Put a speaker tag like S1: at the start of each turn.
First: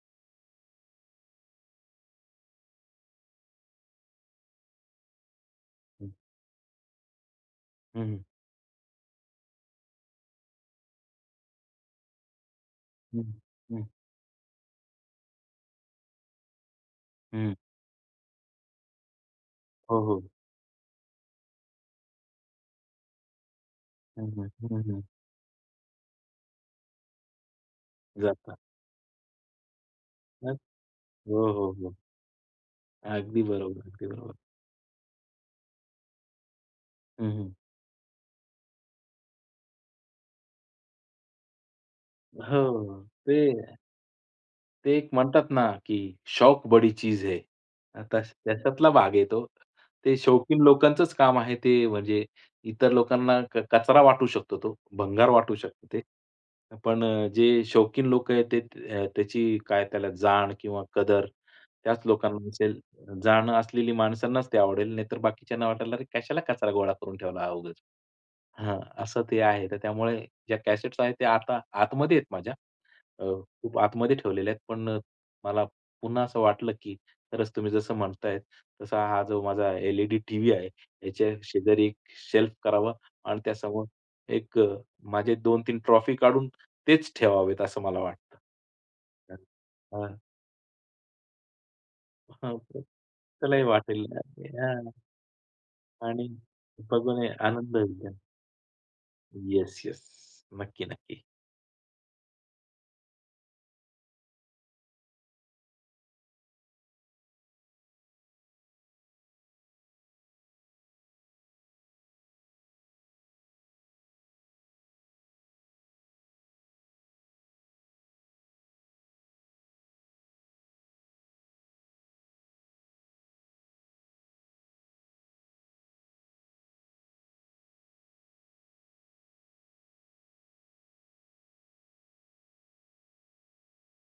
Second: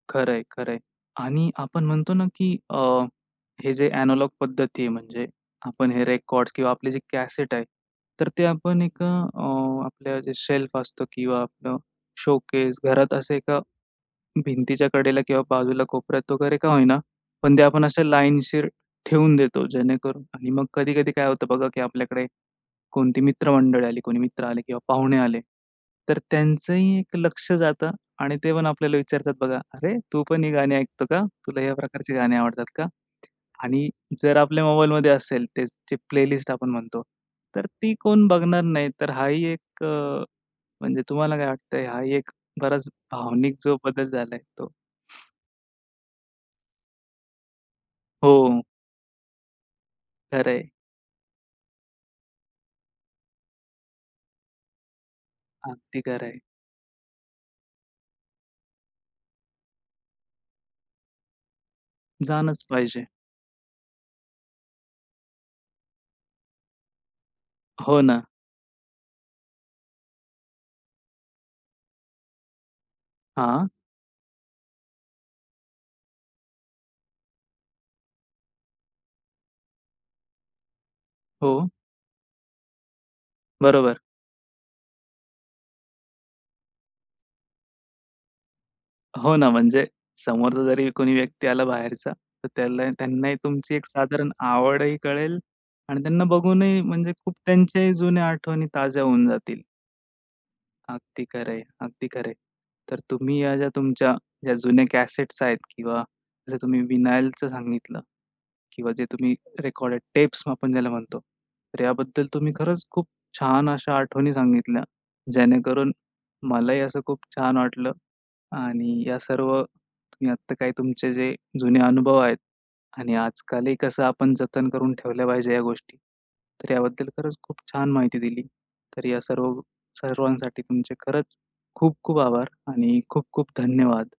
S1: खरंय, खरंय. आणि आपण म्हणतो ना, की अ, हे जे एनालॉग पद्धती आहे, म्हणजे आपण हे
S2: हं.
S1: रेकॉर्ड्स किंवा आपलं जे कॅसेट आहे,
S2: हं, हं.
S1: तर ते आपण एक अ, आपलं जे शेल्फ असतो किंवा आपलं शोकेस घरात
S2: हं.
S1: असे एका,
S2: हं.
S1: भिंतीच्या कडेला किंवा बाजूला कोपऱ्यात वगैरे का होईना
S2: हं.
S1: पण ते आपण अशा लाईनशीर ठेवून देतो,
S2: हो, हो.
S1: जेणेकरून आणि मग कधी-कधी काय होतं बघा, की आपल्याकडे कोणती मित्रमंडळी आली, कोणी
S2: हं,
S1: मित्र
S2: हं.
S1: आले किंवा
S2: हं, हं.
S1: पाहुणे आले, तर त्यांचंही ते लक्ष जातं आणि ते
S2: जाता.
S1: पण आपल्याला विचारतात बघा, "अरे, तू पण ही
S2: हं.
S1: गाणी ऐकतो का?
S2: हो,
S1: तुला
S2: हो,
S1: या
S2: हो.
S1: प्रकारची गाणी आवडतात का?"
S2: अगदी बरोबर.
S1: आणि
S2: अगदी बरोबर.
S1: जर आपल्या मोबाईलमध्ये असेल, तेच जी प्लेलिस्ट आपण म्हणतो,
S2: हं, हं.
S1: तर ती कोण बघणार नाही. तर हा ही एक अ, म्हणजे तुम्हाला काय वाटतंय? हा ही एक बराच
S2: हो, ते
S1: भावनिक जो बदल झालाय तो
S2: ते एक म्हणतात ना, की शौक बड़ी चीज है अ, तस
S1: हो.
S2: त्याच्यातला भाग आहे तो. ते शौकीन
S1: खरंय.
S2: लोकांचंच काम आहे, ते म्हणजे, इतर लोकांना क कचरा वाटू शकतो तो, भंगार वाटू शकतं ते.
S1: अगदी खरंय.
S2: पण अ, जे शौकीन लोक आहेत तेत अ, त्याची काय त्याला जाण किंवा कदर, त्याच लोकांना
S1: जाणंच
S2: असेल.
S1: पाहिजे.
S2: जाणं असलेली माणसांनाच ते आवडेल, नाहीतर बाकीच्यांना वाटेल, "अरे, कशाला कचरा गोळा करून ठेवला हा उगीच."
S1: हो ना.
S2: हं, असं ते आहे. तर त्यामुळे ज्या कॅसेट्स आहेत ते आता आतमध्ये आहेत माझ्या. अ,
S1: हां?
S2: खूप आतमध्ये ठेवलेले आहेत, पण अ, मला, पुन्हा असं वाटलं, की खरच तुम्ही जसं म्हणताय, तसा हा जो माझा एल-ई-डी टीव्ही आहे, ह्याच्या
S1: हो.
S2: शेजारी एक शेल्फ करावा आणि त्यासमोर
S1: बरोबर.
S2: एक अ, माझे 2-3 ट्रॉफी काढून, तेच ठेवावेत असं मला वाटतं.
S1: हो
S2: हं.
S1: ना, म्हणजे
S2: हां.
S1: समोरचा जरी कोणी व्यक्ती आला बाहेरचा, तर
S2: हां ओके.
S1: त्याला त्यांनाही
S2: त्यालाही
S1: तुमची, एक
S2: वाटेल.
S1: साधारण
S2: नक्कीच. हां.
S1: आवडही कळेल आणि त्यांना
S2: आणि
S1: बघूनही म्हणजे
S2: बघूनही
S1: खूप
S2: आनंद
S1: त्यांच्याही
S2: होईल त्या
S1: जुन्या आठवणी ताज्या होऊन जातील.
S2: Yes, yes. नक्की, नक्की.
S1: अगदी खरंय, अगदी खरंय. तर तुम्ही ह्या ज्या तुमच्या ज्या, जुने कॅसेट्स आहेत किंवा जसं तुम्ही विनायलच सांगितलं किंवा जे तुम्ही रेकॉर्डेड टेप्स आपण ज्याला म्हणतो, तर याबद्दल तुम्ही खरंच खूप छान अशा आठवणी सांगितल्या, जेणेकरून मलाही असं खूप छान वाटलं आणि या सर्व तुम्ही आत्ता काय तुमचे जे जुने अनुभव आहेत आणि आजकालही कसं आपण जतन करून ठेवल्या पाहिजे ह्या गोष्टी. तर याबद्दल खरंच खूप छान माहिती दिली. तर या सर्व सर्वांसाठी तुमचे खरंच खूप-खूप आभार आणि खूप-खूप धन्यवाद!